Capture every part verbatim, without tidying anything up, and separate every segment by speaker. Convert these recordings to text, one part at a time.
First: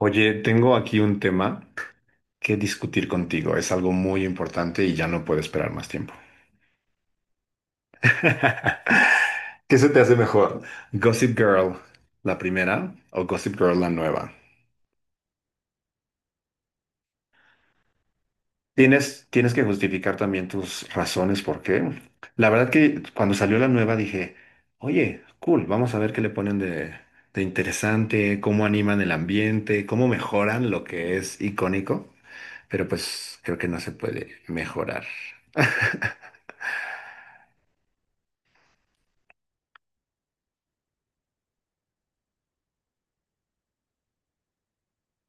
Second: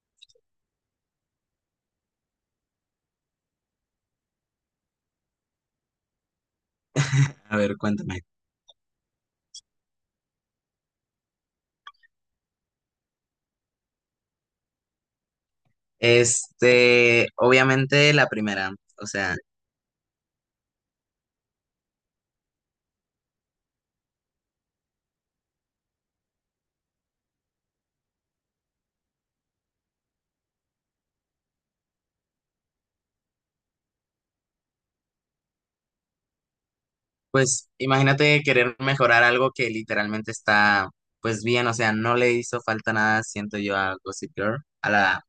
Speaker 1: Oye, tengo aquí un tema que discutir contigo. Es algo muy importante y ya no puedo esperar más tiempo.
Speaker 2: A ver, cuéntame.
Speaker 1: ¿Qué se te hace mejor? ¿Gossip Girl, la primera, o Gossip Girl, la nueva?
Speaker 2: Este, obviamente la primera, o
Speaker 1: Tienes,
Speaker 2: sea,
Speaker 1: tienes que justificar también tus razones por qué. La verdad que cuando salió la nueva dije, oye, cool, vamos a ver qué le ponen de, de interesante, cómo animan el ambiente, cómo mejoran lo que es icónico. Pero pues creo que no se puede mejorar.
Speaker 2: pues imagínate querer mejorar algo que literalmente está, pues bien, o sea, no le hizo falta nada, siento yo, a Gossip Girl, a la,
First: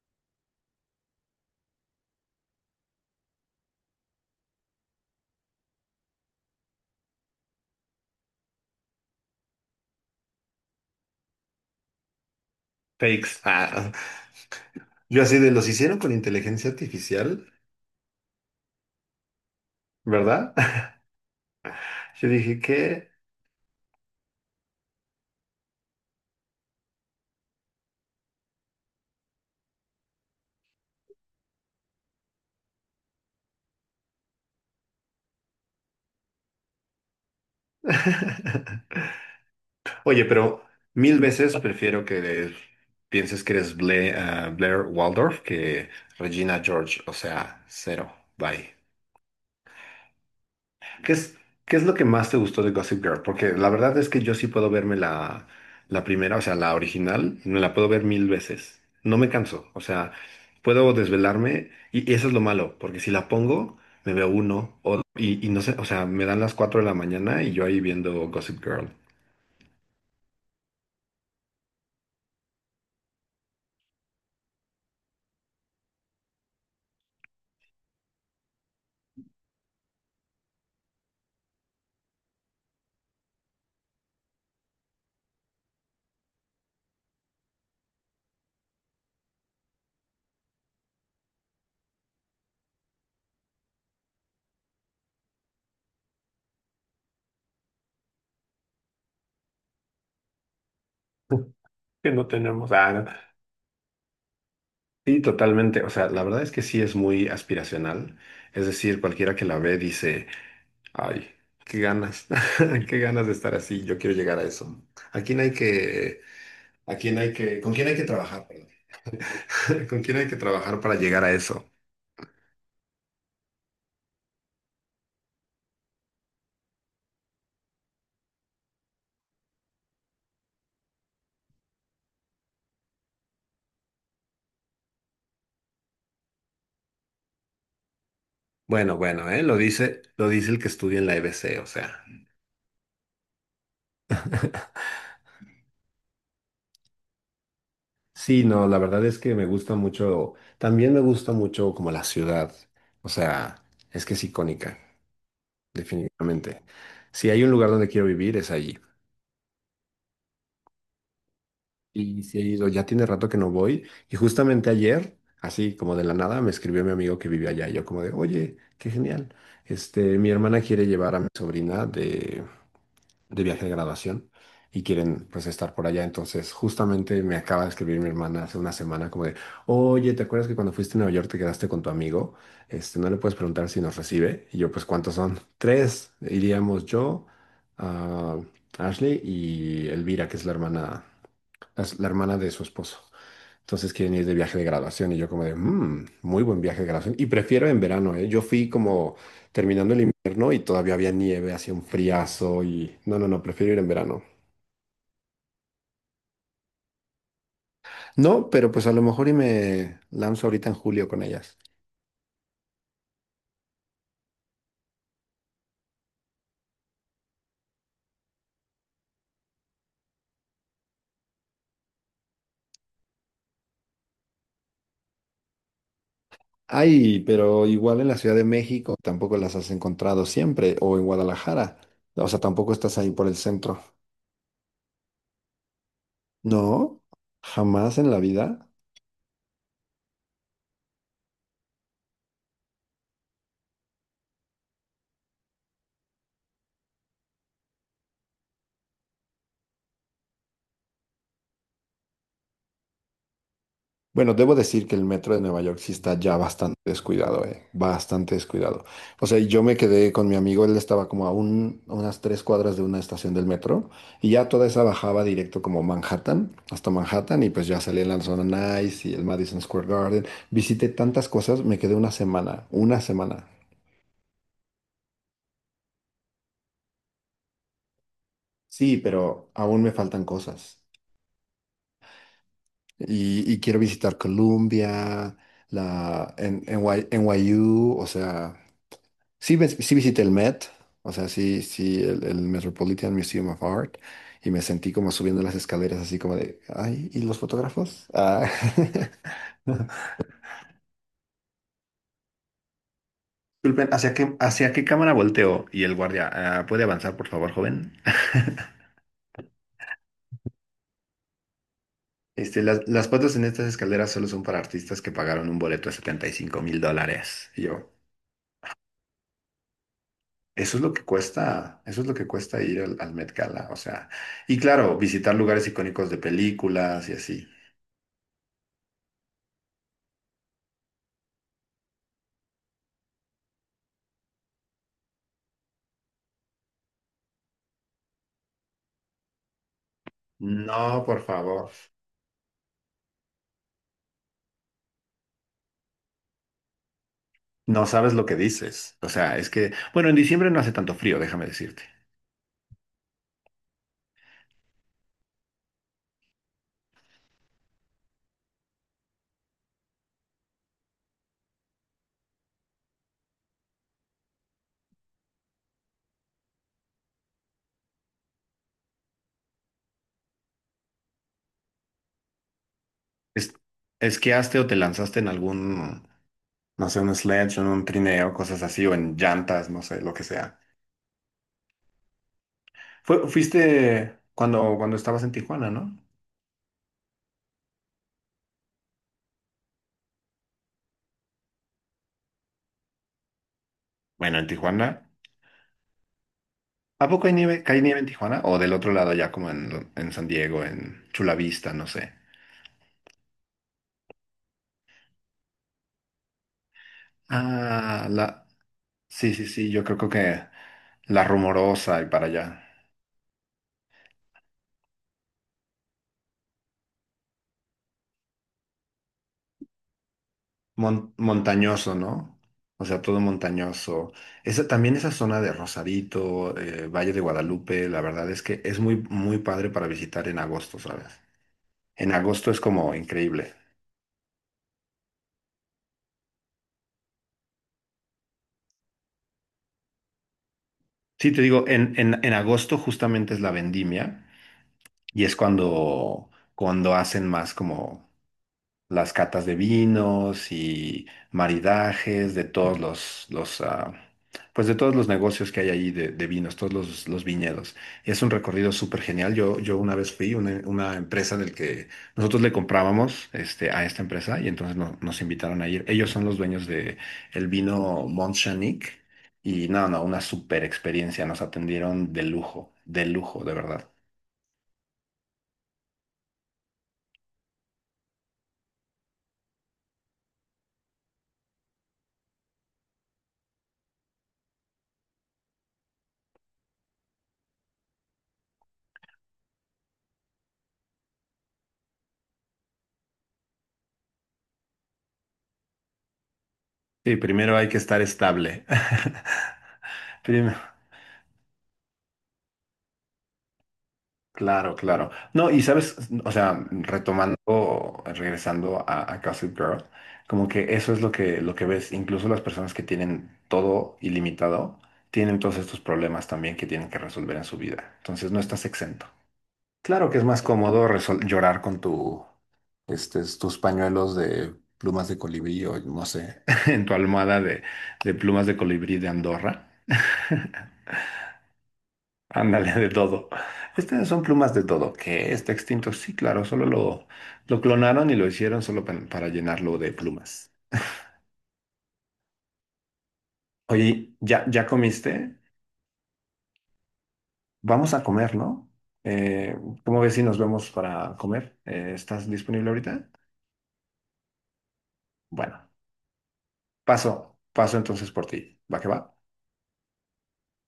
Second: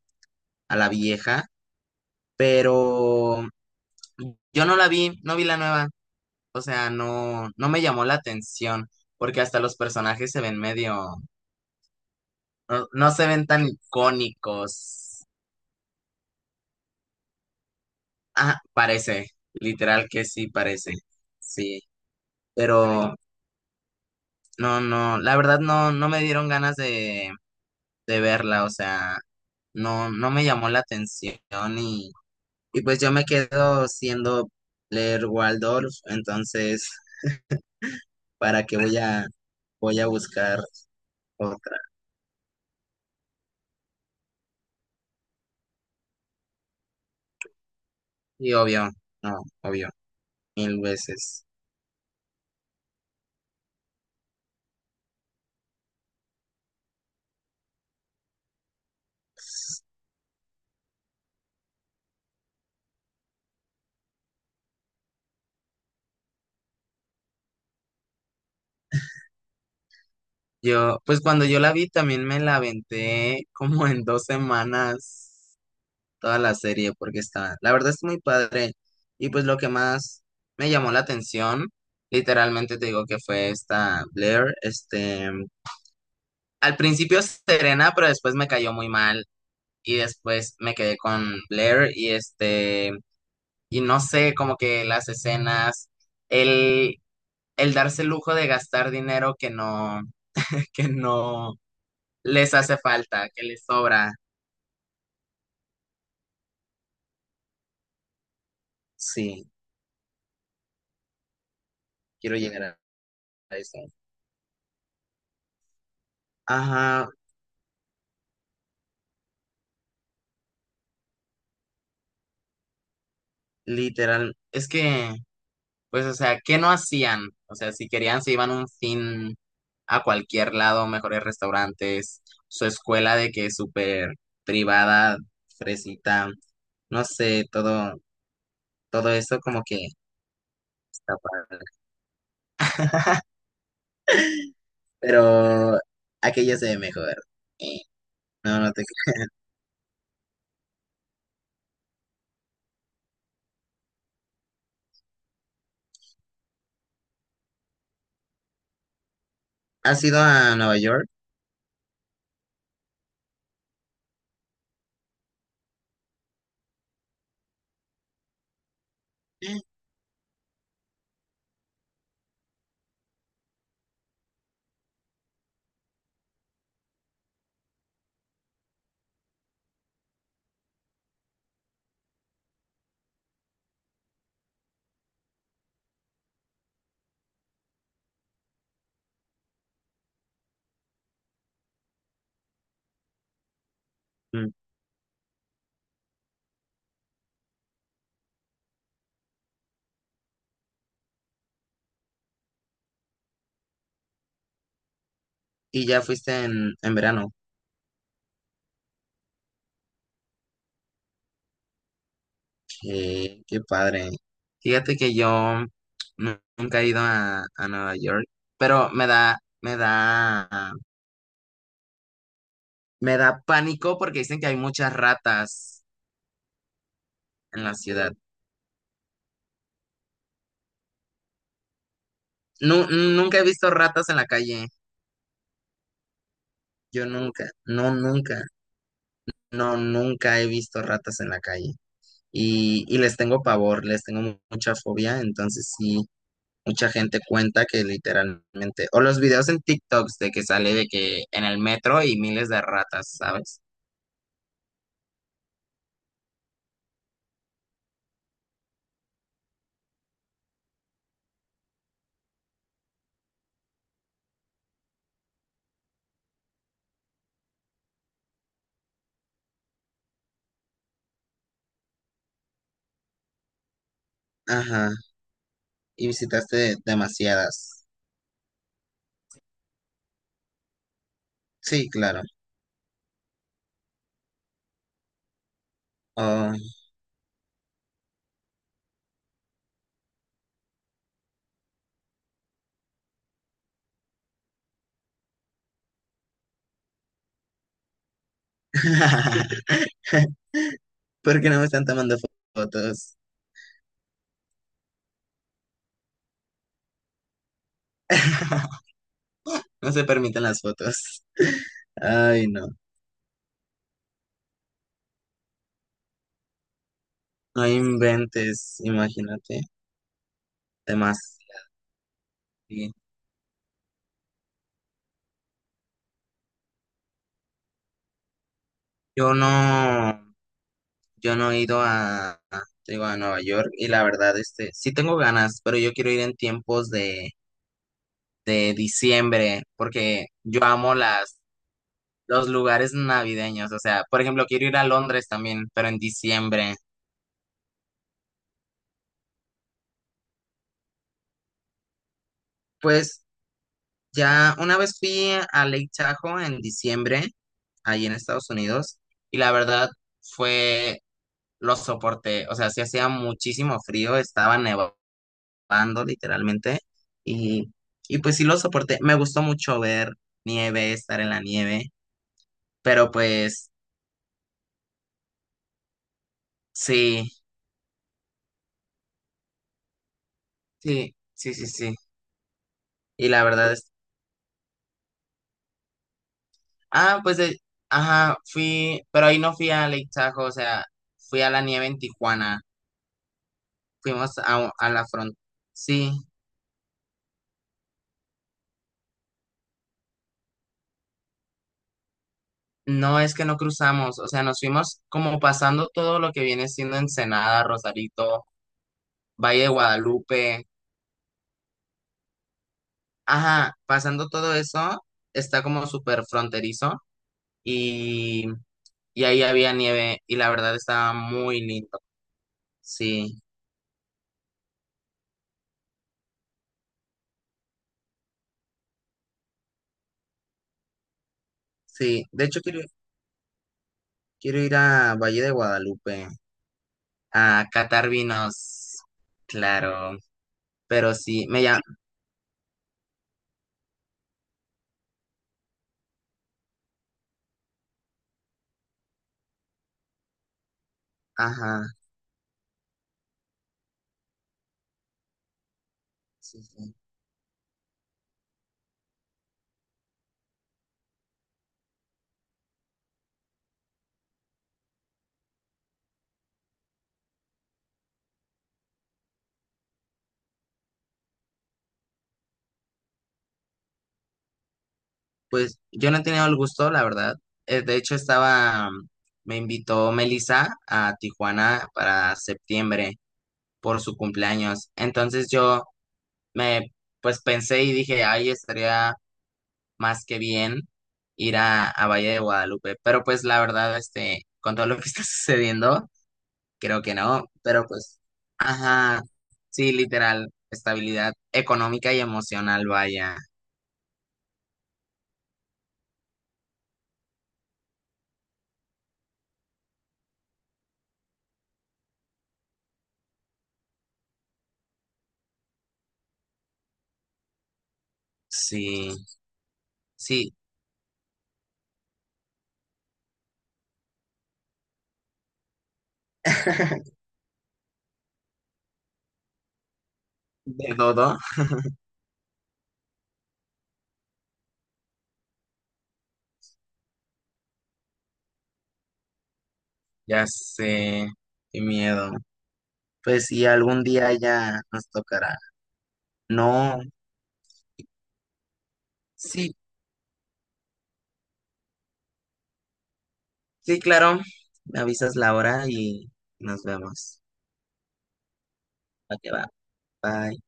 Speaker 2: a la vieja, pero yo no la vi, no vi la nueva, o sea, no, no me llamó la atención, porque hasta los personajes se ven medio, no, no se
Speaker 1: Fakes.
Speaker 2: ven tan
Speaker 1: Ah. Yo
Speaker 2: icónicos.
Speaker 1: así de los hicieron con inteligencia artificial,
Speaker 2: Ah, parece, literal que sí
Speaker 1: ¿verdad?
Speaker 2: parece, sí,
Speaker 1: Yo dije, ¿qué?
Speaker 2: pero... No, no, la verdad no, no me dieron ganas de, de verla, o sea, no, no me llamó la atención y, y pues yo me quedo siendo leer Waldorf, entonces, ¿para qué voy a, ¿voy a
Speaker 1: Oye,
Speaker 2: buscar
Speaker 1: pero mil veces
Speaker 2: otra?
Speaker 1: prefiero que pienses que eres Bla- ah, Blair Waldorf que Regina George. O sea, cero.
Speaker 2: Y
Speaker 1: Bye.
Speaker 2: obvio, no, obvio, mil
Speaker 1: ¿Qué es,
Speaker 2: veces.
Speaker 1: ¿qué es lo que más te gustó de Gossip Girl? Porque la verdad es que yo sí puedo verme la, la primera, o sea, la original, me la puedo ver mil veces. No me canso, o sea, puedo desvelarme y, y eso es lo malo, porque si la pongo, me veo uno o, y, y no sé, o sea, me dan las cuatro de la mañana y yo ahí viendo Gossip Girl.
Speaker 2: Yo, pues cuando yo la vi también me la aventé como en dos semanas toda la serie porque está, la verdad es muy padre. Y pues lo que más me llamó la atención, literalmente te digo que fue esta Blair, este, al principio Serena, pero después me cayó muy mal y después me quedé con Blair y este, y no sé, como que las escenas, el, el darse el lujo de gastar dinero que no, que no
Speaker 1: Que no
Speaker 2: les
Speaker 1: tenemos.
Speaker 2: hace
Speaker 1: Ah, no.
Speaker 2: falta, que les sobra.
Speaker 1: Sí, totalmente, o sea, la verdad es que sí es muy aspiracional, es decir, cualquiera que
Speaker 2: Sí,
Speaker 1: la ve dice... Ay, qué ganas,
Speaker 2: quiero llegar a
Speaker 1: qué ganas de estar
Speaker 2: a eso.
Speaker 1: así. Yo quiero llegar a eso. ¿A quién hay que, ¿a
Speaker 2: Ajá,
Speaker 1: quién hay que, con quién hay que trabajar, perdón? ¿Con quién hay que trabajar para llegar a eso?
Speaker 2: literal, es que, pues, o sea, ¿qué no hacían? O sea, si querían, se iban un fin a cualquier lado, mejores restaurantes, su escuela de que es súper privada, fresita, no sé, todo,
Speaker 1: Bueno,
Speaker 2: todo
Speaker 1: bueno,
Speaker 2: eso
Speaker 1: ¿eh? Lo
Speaker 2: como que
Speaker 1: dice, lo dice el que estudia en la
Speaker 2: está
Speaker 1: E B C,
Speaker 2: padre.
Speaker 1: o sea.
Speaker 2: Pero aquella se ve mejor.
Speaker 1: Sí,
Speaker 2: No,
Speaker 1: no,
Speaker 2: no
Speaker 1: la
Speaker 2: te...
Speaker 1: verdad
Speaker 2: creo.
Speaker 1: es que me gusta mucho, también me gusta mucho como la ciudad, o sea, es que es icónica, definitivamente. Si hay un lugar donde quiero vivir, es allí.
Speaker 2: ¿Has ido a Nueva York?
Speaker 1: Y sí he ido, ya tiene rato que no voy. Y justamente ayer, así como de la nada, me escribió mi amigo que vive allá. Y yo como de, oye, qué genial. Este, mi hermana quiere llevar a mi sobrina de de viaje de graduación y quieren pues estar por allá. Entonces, justamente me acaba de escribir mi hermana hace una semana como de, oye, ¿te acuerdas que cuando fuiste a Nueva York te quedaste con tu amigo? Este, no le puedes preguntar si nos recibe. Y yo, pues, ¿cuántos son? Tres. Iríamos yo, ah, Ashley y Elvira, que es la hermana, la la hermana de su esposo. Entonces quieren ir de
Speaker 2: Mm.
Speaker 1: viaje de graduación y yo como de, "Mm, muy buen viaje de graduación. Y prefiero en verano, ¿eh? Yo fui como terminando el invierno y todavía había nieve, hacía un friazo y no, no, no, prefiero ir en verano.
Speaker 2: Y ya fuiste en, en verano.
Speaker 1: No, pero pues a lo mejor y me lanzo ahorita en julio con ellas.
Speaker 2: Qué, qué padre. Fíjate que yo nu- nunca he ido a, a Nueva York, pero me da, me da, me da pánico porque dicen que hay muchas ratas
Speaker 1: Ay,
Speaker 2: en
Speaker 1: pero
Speaker 2: la
Speaker 1: igual en
Speaker 2: ciudad.
Speaker 1: la Ciudad de México tampoco las has encontrado siempre o en Guadalajara. O sea, tampoco
Speaker 2: Nu-
Speaker 1: estás ahí por el
Speaker 2: nunca he visto
Speaker 1: centro.
Speaker 2: ratas en la calle.
Speaker 1: No,
Speaker 2: Yo nunca, no,
Speaker 1: jamás en la
Speaker 2: nunca,
Speaker 1: vida.
Speaker 2: no, nunca he visto ratas en la calle. Y, y les tengo pavor, les tengo mu- mucha fobia, entonces sí, mucha gente cuenta que literalmente, o los videos en TikToks de que sale de que en el metro y miles de ratas, ¿sabes?
Speaker 1: Bueno, debo decir que el metro de Nueva York sí está ya bastante descuidado, eh, bastante descuidado. O sea, yo me quedé con mi amigo, él estaba como a, un- a unas tres cuadras de una estación del metro y ya toda esa bajaba directo como Manhattan, hasta Manhattan y pues ya salí en la zona Nice y el Madison Square Garden. Visité tantas cosas, me quedé una semana, una semana.
Speaker 2: Ajá, y visitaste demasiadas.
Speaker 1: Sí, pero aún me faltan cosas.
Speaker 2: Sí, claro.
Speaker 1: Y, y quiero visitar Colombia, la en,
Speaker 2: Oh.
Speaker 1: N Y N Y U, o sea... Sí, ves- sí visité el Met, o sea, sí, sí, el, el Metropolitan Museum of Art, y me sentí como subiendo las escaleras, así como de, ay, ¿y los fotógrafos? Ah.
Speaker 2: ¿Por qué no me están tomando fo- fotos?
Speaker 1: Disculpen, ¿hacia qué, ¿hacia qué cámara volteo? Y el guardia, "Ah, ¿puede avanzar, por favor, joven?
Speaker 2: No se permiten las fotos. Ay,
Speaker 1: Este,
Speaker 2: no.
Speaker 1: las, las fotos en estas escaleras solo son para artistas que pagaron un boleto de setenta y cinco mil dólares. Y
Speaker 2: No
Speaker 1: yo,
Speaker 2: inventes, imagínate.
Speaker 1: eso es lo que
Speaker 2: Demasiado.
Speaker 1: cuesta, eso es lo que cuesta ir
Speaker 2: Sí.
Speaker 1: al, al Met Gala, o sea, y claro, visitar lugares icónicos de películas y así.
Speaker 2: Yo no, yo no he ido a, a- te digo, a Nueva York y la verdad, este, sí tengo ganas, pero yo quiero ir en tiempos de, de diciembre porque yo amo
Speaker 1: No, por
Speaker 2: las
Speaker 1: favor.
Speaker 2: los lugares navideños. O sea, por ejemplo, quiero ir a Londres también, pero en diciembre.
Speaker 1: No sabes lo que dices. O sea, es que, bueno, en diciembre no hace tanto frío, déjame decirte.
Speaker 2: Pues ya una vez fui a Lake Tahoe en diciembre, ahí en Estados Unidos, y la verdad fue, lo soporté. O sea, sí hacía muchísimo frío, estaba nevando literalmente, y, y pues sí lo soporté. Me gustó mucho ver nieve, estar en la nieve, pero
Speaker 1: Es,
Speaker 2: pues
Speaker 1: ¿esquiaste o te lanzaste en algún, no sé, un
Speaker 2: sí,
Speaker 1: sledge, en un trineo, cosas así, o en llantas, no sé, lo que sea?
Speaker 2: sí, sí, sí, sí.
Speaker 1: Fue-
Speaker 2: Y la verdad
Speaker 1: ¿fuiste cuando, cuando estabas en Tijuana, ¿no?
Speaker 2: ah, pues, eh, ajá, fui, pero ahí no fui a Lake Tahoe, o sea, fui a la nieve en Tijuana,
Speaker 1: Bueno,
Speaker 2: fuimos
Speaker 1: en
Speaker 2: a, a la
Speaker 1: Tijuana.
Speaker 2: frontera. Sí,
Speaker 1: ¿A poco hay nieve? ¿Cae nieve en Tijuana? O del otro lado, ya como en, en San Diego, en Chula Vista, no sé.
Speaker 2: no es que no cruzamos, o sea, nos fuimos como pasando todo lo que viene siendo Ensenada,
Speaker 1: Ah,
Speaker 2: Rosarito,
Speaker 1: la. Sí, sí,
Speaker 2: Valle de
Speaker 1: sí, yo creo que
Speaker 2: Guadalupe,
Speaker 1: la rumorosa y para allá.
Speaker 2: ajá, pasando todo eso, está como súper fronterizo y, y ahí había nieve y la verdad
Speaker 1: Mon-
Speaker 2: estaba muy
Speaker 1: ¿montañoso,
Speaker 2: lindo.
Speaker 1: no? O sea, todo
Speaker 2: Sí,
Speaker 1: montañoso. Esa, también esa zona de Rosarito, eh, Valle de Guadalupe, la verdad es que es muy, muy padre para visitar en agosto, ¿sabes? En
Speaker 2: sí, de
Speaker 1: agosto es
Speaker 2: hecho quiero,
Speaker 1: como increíble.
Speaker 2: quiero ir a Valle de Guadalupe a catar vinos, claro, pero
Speaker 1: Sí, te
Speaker 2: sí, me
Speaker 1: digo,
Speaker 2: llama,
Speaker 1: en, en, en agosto justamente es la vendimia y es cuando, cuando hacen más como las catas de vinos y
Speaker 2: ajá,
Speaker 1: maridajes de todos los, los ah, pues de todos los negocios que hay ahí de, de vinos,
Speaker 2: sí,
Speaker 1: todos
Speaker 2: sí.
Speaker 1: los, los viñedos. Es un recorrido súper genial. Yo, yo una vez fui una, una empresa del que nosotros le comprábamos este, a esta empresa y entonces no- nos invitaron a ir. Ellos son los dueños de el vino Mont Chanique y no, no, una súper experiencia. Nos atendieron de lujo, de lujo, de verdad.
Speaker 2: Pues yo no he tenido el gusto, la verdad. Eh, de hecho, estaba, mm, me invitó Melissa a Tijuana para septiembre por su cumpleaños. Entonces yo me, pues pensé y dije, ay, estaría más que bien ir a, a Valle de Guadalupe. Pero pues la verdad, este, con todo lo que está sucediendo, creo que
Speaker 1: Sí,
Speaker 2: no,
Speaker 1: primero hay que
Speaker 2: pero
Speaker 1: estar
Speaker 2: pues,
Speaker 1: estable.
Speaker 2: ajá, sí, literal,
Speaker 1: Prim-
Speaker 2: estabilidad económica y emocional, vaya.
Speaker 1: Claro, claro. No, y sabes, o sea, retomando, regresando a, a Gossip Girl, como que eso es lo que, lo que ves, incluso las personas que tienen todo ilimitado, tienen todos estos problemas también que tienen que resolver en su vida. Entonces no estás exento.
Speaker 2: Sí,
Speaker 1: Claro que es más
Speaker 2: sí,
Speaker 1: cómodo resol- llorar con tu, este, tus pañuelos de plumas de colibrí o no sé, en tu almohada de, de plumas de colibrí de Andorra.
Speaker 2: de todo,
Speaker 1: Ándale, de todo. Estas son plumas de todo. ¿Qué? ¿Está extinto? Sí, claro, solo lo, lo clonaron y lo hicieron solo pa- para llenarlo de
Speaker 2: ya
Speaker 1: plumas.
Speaker 2: sé, qué miedo. Pues sí, algún
Speaker 1: Oye,
Speaker 2: día
Speaker 1: ¿ya, ¿ya
Speaker 2: ya nos
Speaker 1: comiste?
Speaker 2: tocará. No,
Speaker 1: Vamos a comer, ¿no? Eh,
Speaker 2: sí,
Speaker 1: ¿cómo ves si nos vemos para comer? Eh, ¿estás disponible ahorita?
Speaker 2: sí, claro, me avisas la
Speaker 1: Bueno,
Speaker 2: hora y nos
Speaker 1: paso,
Speaker 2: vemos.
Speaker 1: paso entonces por ti. ¿Va que va?
Speaker 2: Ok, va, bye.